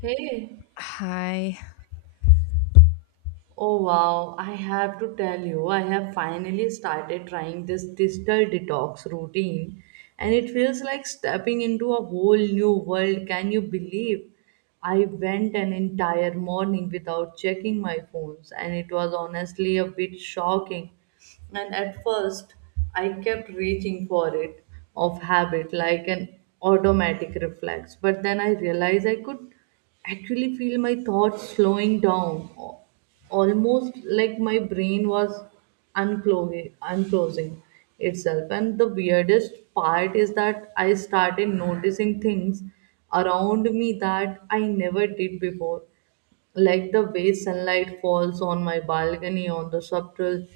Hey, Hi. oh wow, I have to tell you, I have finally started trying this digital detox routine and it feels like stepping into a whole new world. Can you believe? I went an entire morning without checking my phones and it was honestly a bit shocking and at first, I kept reaching for it of habit like an automatic reflex. But then I realized I could actually feel my thoughts slowing down, almost like my brain was unclosing itself. And the weirdest part is that I started noticing things around me that I never did before, like the way sunlight falls on my balcony on the subtle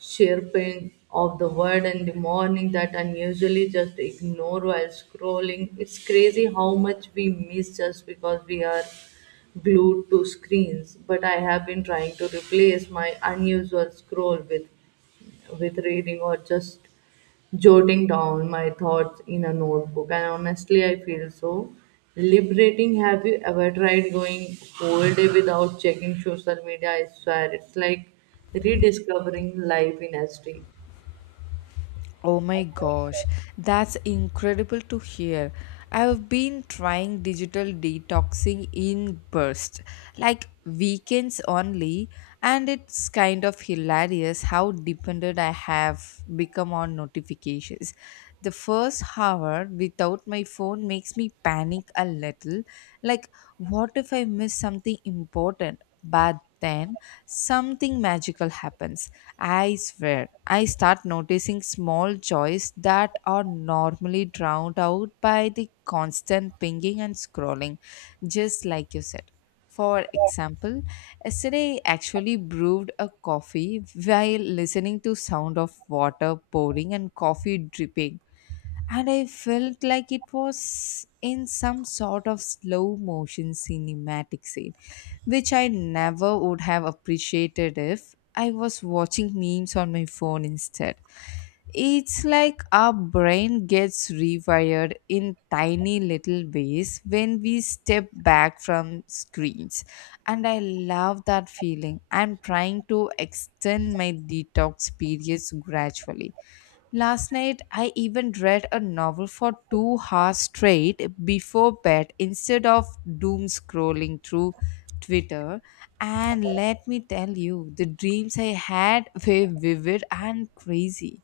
chirping of the bird in the morning that I usually just ignore while scrolling. It's crazy how much we miss just because we are glued to screens. But I have been trying to replace my unusual scroll with reading or just jotting down my thoughts in a notebook. And honestly, I feel so liberating. Have you ever tried going whole day without checking social media? I swear it's like rediscovering life in SD. Oh my gosh, that's incredible to hear. I've been trying digital detoxing in bursts, like weekends only, and it's kind of hilarious how dependent I have become on notifications. The first hour without my phone makes me panic a little, like, what if I miss something important? But then something magical happens, I swear. I start noticing small joys that are normally drowned out by the constant pinging and scrolling, just like you said. For example, yesterday I actually brewed a coffee while listening to sound of water pouring and coffee dripping, and I felt like it was in some sort of slow motion cinematic scene which I never would have appreciated if I was watching memes on my phone instead. It's like our brain gets rewired in tiny little ways when we step back from screens. And I love that feeling. I'm trying to extend my detox periods gradually. Last night, I even read a novel for 2 hours straight before bed instead of doom scrolling through Twitter. And let me tell you, the dreams I had were vivid and crazy.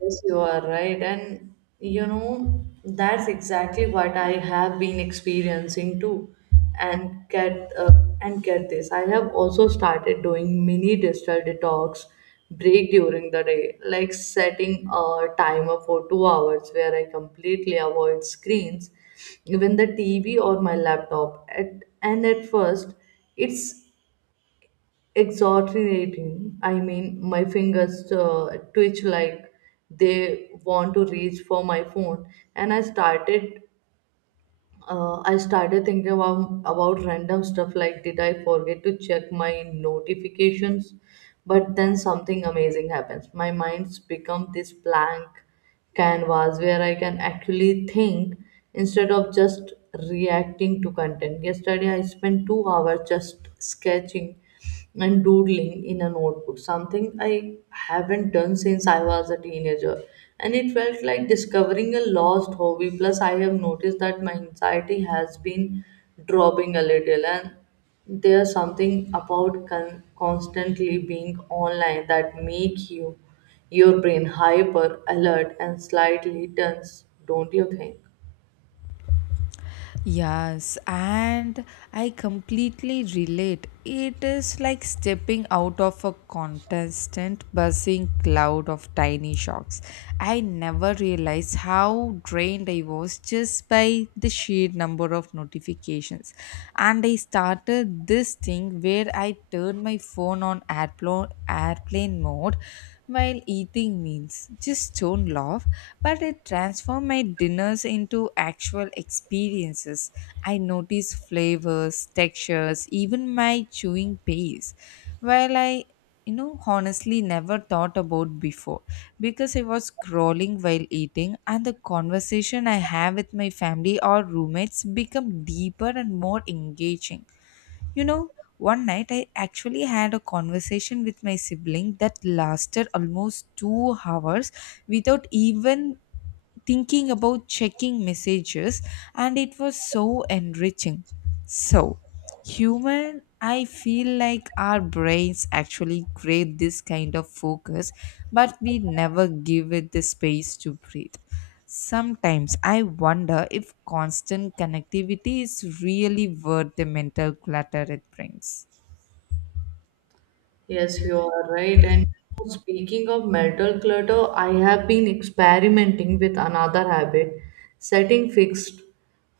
Yes, you are right. And you know, that's exactly what I have been experiencing too. And get uh, and get this. I have also started doing mini digital detox break during the day, like setting a timer for 2 hours where I completely avoid screens, even the TV or my laptop. At first, it's exhortating. I mean, my fingers twitch like they want to reach for my phone, and I started thinking about random stuff like did I forget to check my notifications? But then something amazing happens. My mind's become this blank canvas where I can actually think instead of just reacting to content. Yesterday I spent 2 hours just sketching and doodling in a notebook, something I haven't done since I was a teenager. And it felt like discovering a lost hobby. Plus, I have noticed that my anxiety has been dropping a little, and there's something about constantly being online that make you your brain hyper alert and slightly tense, don't you think? Yes, and I completely relate. It is like stepping out of a constant buzzing cloud of tiny shocks. I never realized how drained I was just by the sheer number of notifications. And I started this thing where I turned my phone on airplane mode while eating meals. Just don't laugh, but it transformed my dinners into actual experiences. I noticed flavors, textures, even my chewing pace, while I honestly never thought about before, because I was scrolling while eating, and the conversation I have with my family or roommates become deeper and more engaging. You know, one night I actually had a conversation with my sibling that lasted almost 2 hours without even thinking about checking messages, and it was so enriching, so human. I feel like our brains actually crave this kind of focus, but we never give it the space to breathe. Sometimes I wonder if constant connectivity is really worth the mental clutter it brings. Yes, you are right. And speaking of mental clutter, I have been experimenting with another habit, setting fixed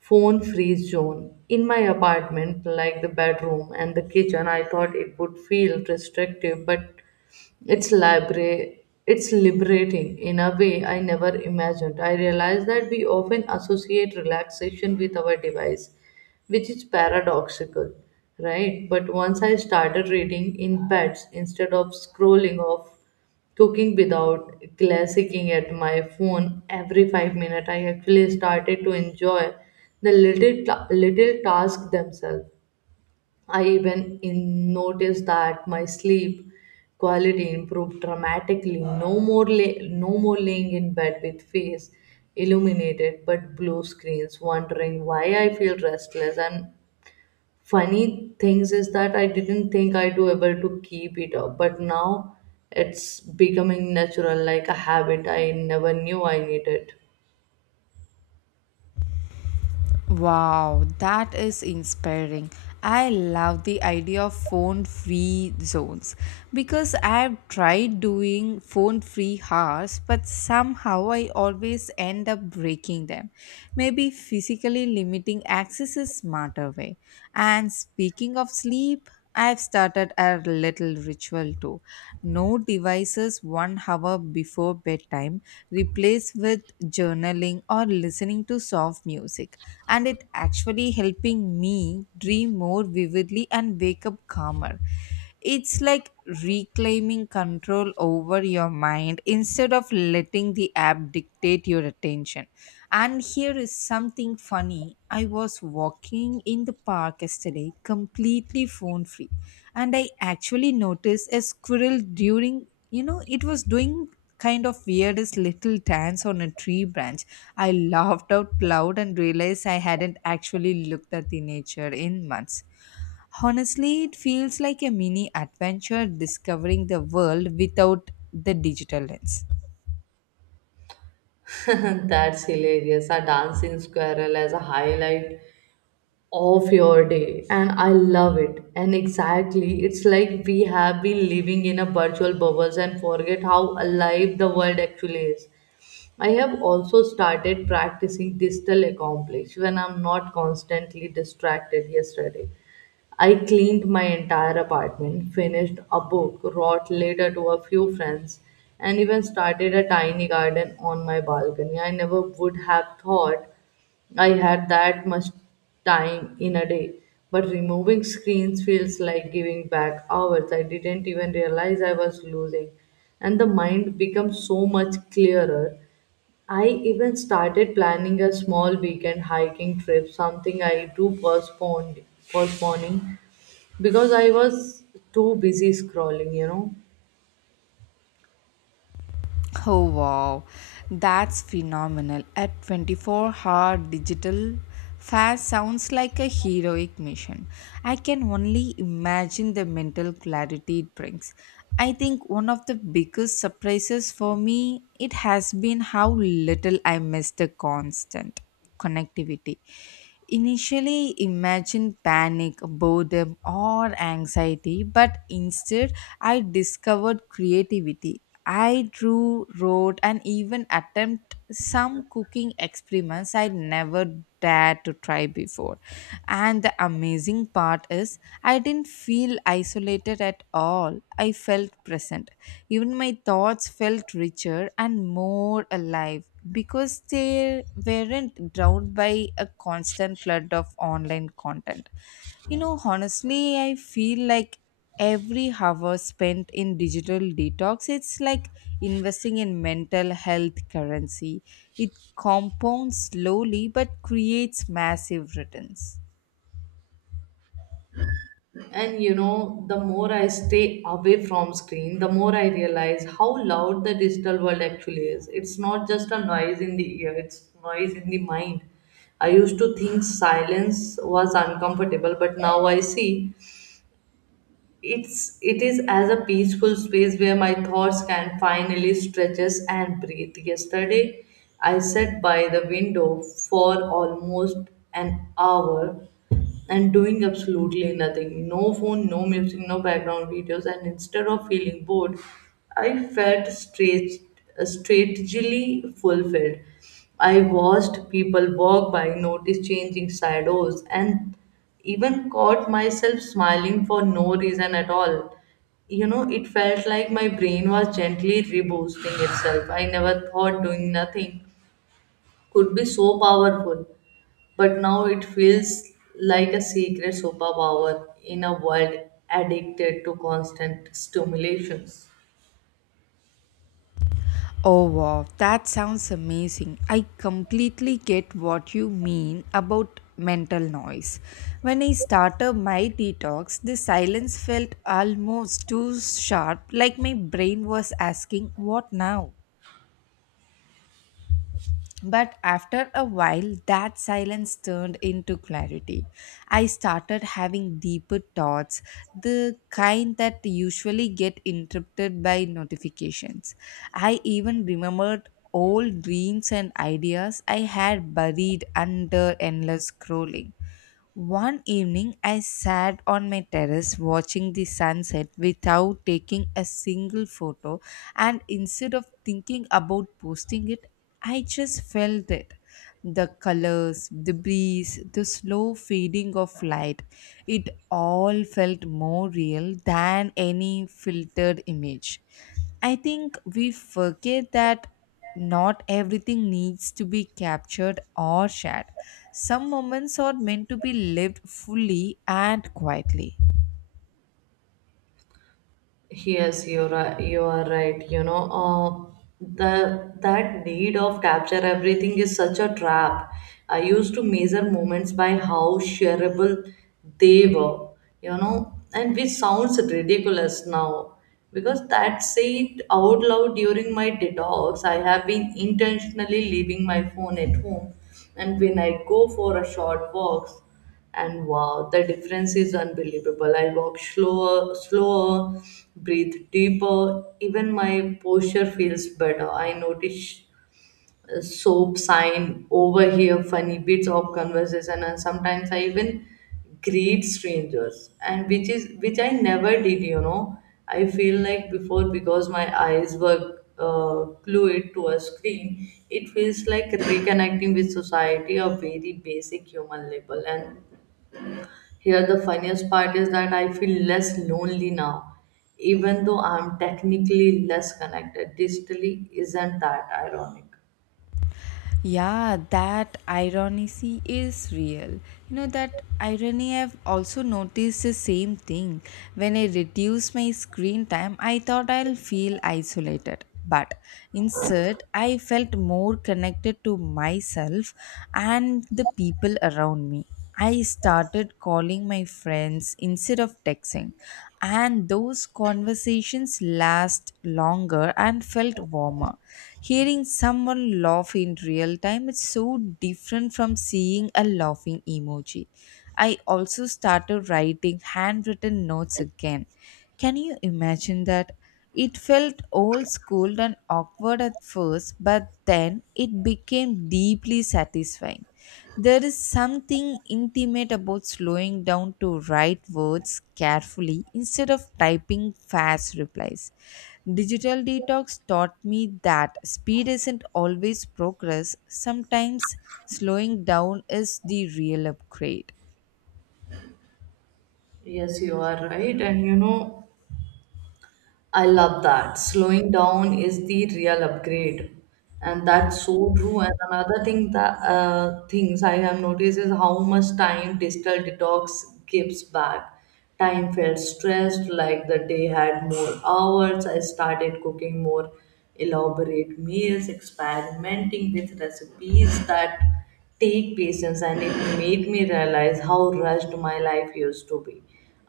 phone free zone in my apartment, like the bedroom and the kitchen. I thought it would feel restrictive, but it's libera- it's liberating in a way I never imagined. I realized that we often associate relaxation with our device, which is paradoxical, right? But once I started reading in beds instead of scrolling off cooking without glassing at my phone every 5 minutes, I actually started to enjoy the little tasks themselves. I even in noticed that my sleep quality improved dramatically. No more laying in bed with face illuminated but blue screens, wondering why I feel restless, and funny things is that I didn't think I'd be able to keep it up, but now it's becoming natural, like a habit I never knew I needed. Wow, that is inspiring. I love the idea of phone free zones because I've tried doing phone free hours, but somehow I always end up breaking them. Maybe physically limiting access is smarter way. And speaking of sleep, I've started a little ritual too. No devices 1 hour before bedtime, replaced with journaling or listening to soft music, and it actually helping me dream more vividly and wake up calmer. It's like reclaiming control over your mind instead of letting the app dictate your attention. And here is something funny, I was walking in the park yesterday completely phone free, and I actually noticed a squirrel during it was doing kind of weirdest little dance on a tree branch. I laughed out loud and realized I hadn't actually looked at the nature in months. Honestly, it feels like a mini adventure discovering the world without the digital lens. That's hilarious. A dancing squirrel as a highlight of your day, and I love it. And exactly, it's like we have been living in a virtual bubbles and forget how alive the world actually is. I have also started practicing digital accomplish when I'm not constantly distracted yesterday. I cleaned my entire apartment, finished a book, wrote letter to a few friends, and even started a tiny garden on my balcony. I never would have thought I had that much time in a day. But removing screens feels like giving back hours I didn't even realize I was losing. And the mind becomes so much clearer. I even started planning a small weekend hiking trip, something I do postponed postponing because I was too busy scrolling, you know. Oh wow, that's phenomenal. At 24-hour digital fast sounds like a heroic mission. I can only imagine the mental clarity it brings. I think one of the biggest surprises for me it has been how little I miss the constant connectivity. Initially, imagine panic, boredom, or anxiety, but instead, I discovered creativity. I drew, wrote, and even attempt some cooking experiments I never dared to try before. And the amazing part is, I didn't feel isolated at all. I felt present. Even my thoughts felt richer and more alive because they weren't drowned by a constant flood of online content. You know, honestly, I feel like every hour spent in digital detox, it's like investing in mental health currency. It compounds slowly but creates massive returns. And you know, the more I stay away from screen, the more I realize how loud the digital world actually is. It's not just a noise in the ear, it's noise in the mind. I used to think silence was uncomfortable, but now I see it is as a peaceful space where my thoughts can finally stretches and breathe. Yesterday I sat by the window for almost an hour and doing absolutely nothing, no phone, no music, no background videos, and instead of feeling bored, I felt straight strategically fulfilled. I watched people walk by, noticed changing shadows, and even caught myself smiling for no reason at all. You know, it felt like my brain was gently reboosting itself. I never thought doing nothing could be so powerful, but now it feels like a secret superpower in a world addicted to constant stimulations. Oh wow, that sounds amazing. I completely get what you mean about mental noise. When I started my detox, the silence felt almost too sharp, like my brain was asking, what now? But after a while, that silence turned into clarity. I started having deeper thoughts, the kind that usually get interrupted by notifications. I even remembered old dreams and ideas I had buried under endless scrolling. One evening, I sat on my terrace watching the sunset without taking a single photo, and instead of thinking about posting it, I just felt it. The colors, the breeze, the slow fading of light, it all felt more real than any filtered image. I think we forget that not everything needs to be captured or shared. Some moments are meant to be lived fully and quietly. Yes, you're right. You are right. Uh, the that need of capture everything is such a trap. I used to measure moments by how shareable they were. You know, and which sounds ridiculous now because that said out loud during my detox, I have been intentionally leaving my phone at home, and when I go for a short walk, and wow, the difference is unbelievable. I walk slower, breathe deeper, even my posture feels better. I notice soap sign over here, funny bits of conversation, and sometimes I even greet strangers, and which I never did. You know, I feel like before, because my eyes were glued to a screen, it feels like reconnecting with society a very basic human level. And here, the funniest part is that I feel less lonely now, even though I'm technically less connected. Digitally, isn't that ironic? Yeah, that irony is real. You know, that irony, I've also noticed the same thing. When I reduce my screen time, I thought I'll feel isolated. But instead, I felt more connected to myself and the people around me. I started calling my friends instead of texting, and those conversations last longer and felt warmer. Hearing someone laugh in real time is so different from seeing a laughing emoji. I also started writing handwritten notes again. Can you imagine that? It felt old school and awkward at first, but then it became deeply satisfying. There is something intimate about slowing down to write words carefully instead of typing fast replies. Digital detox taught me that speed isn't always progress, sometimes slowing down is the real upgrade. Yes, you are right. And you know, I love that. Slowing down is the real upgrade. And that's so true. And another things I have noticed is how much time digital detox gives back. Time felt stressed, like the day had more hours. I started cooking more elaborate meals, experimenting with recipes that take patience, and it made me realize how rushed my life used to be.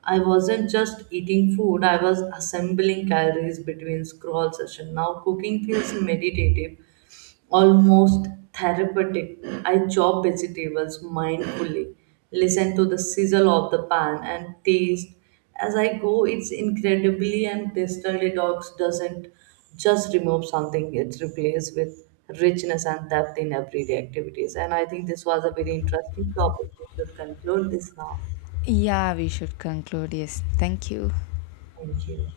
I wasn't just eating food, I was assembling calories between scroll sessions. Now cooking feels meditative, almost therapeutic. I chop vegetables mindfully, listen to the sizzle of the pan and taste as I go. It's incredibly, and digital detox doesn't just remove something, it replaces with richness and depth in everyday activities. And I think this was a very interesting topic. We should conclude this now. Yeah, we should conclude. Yes, thank you. Thank you.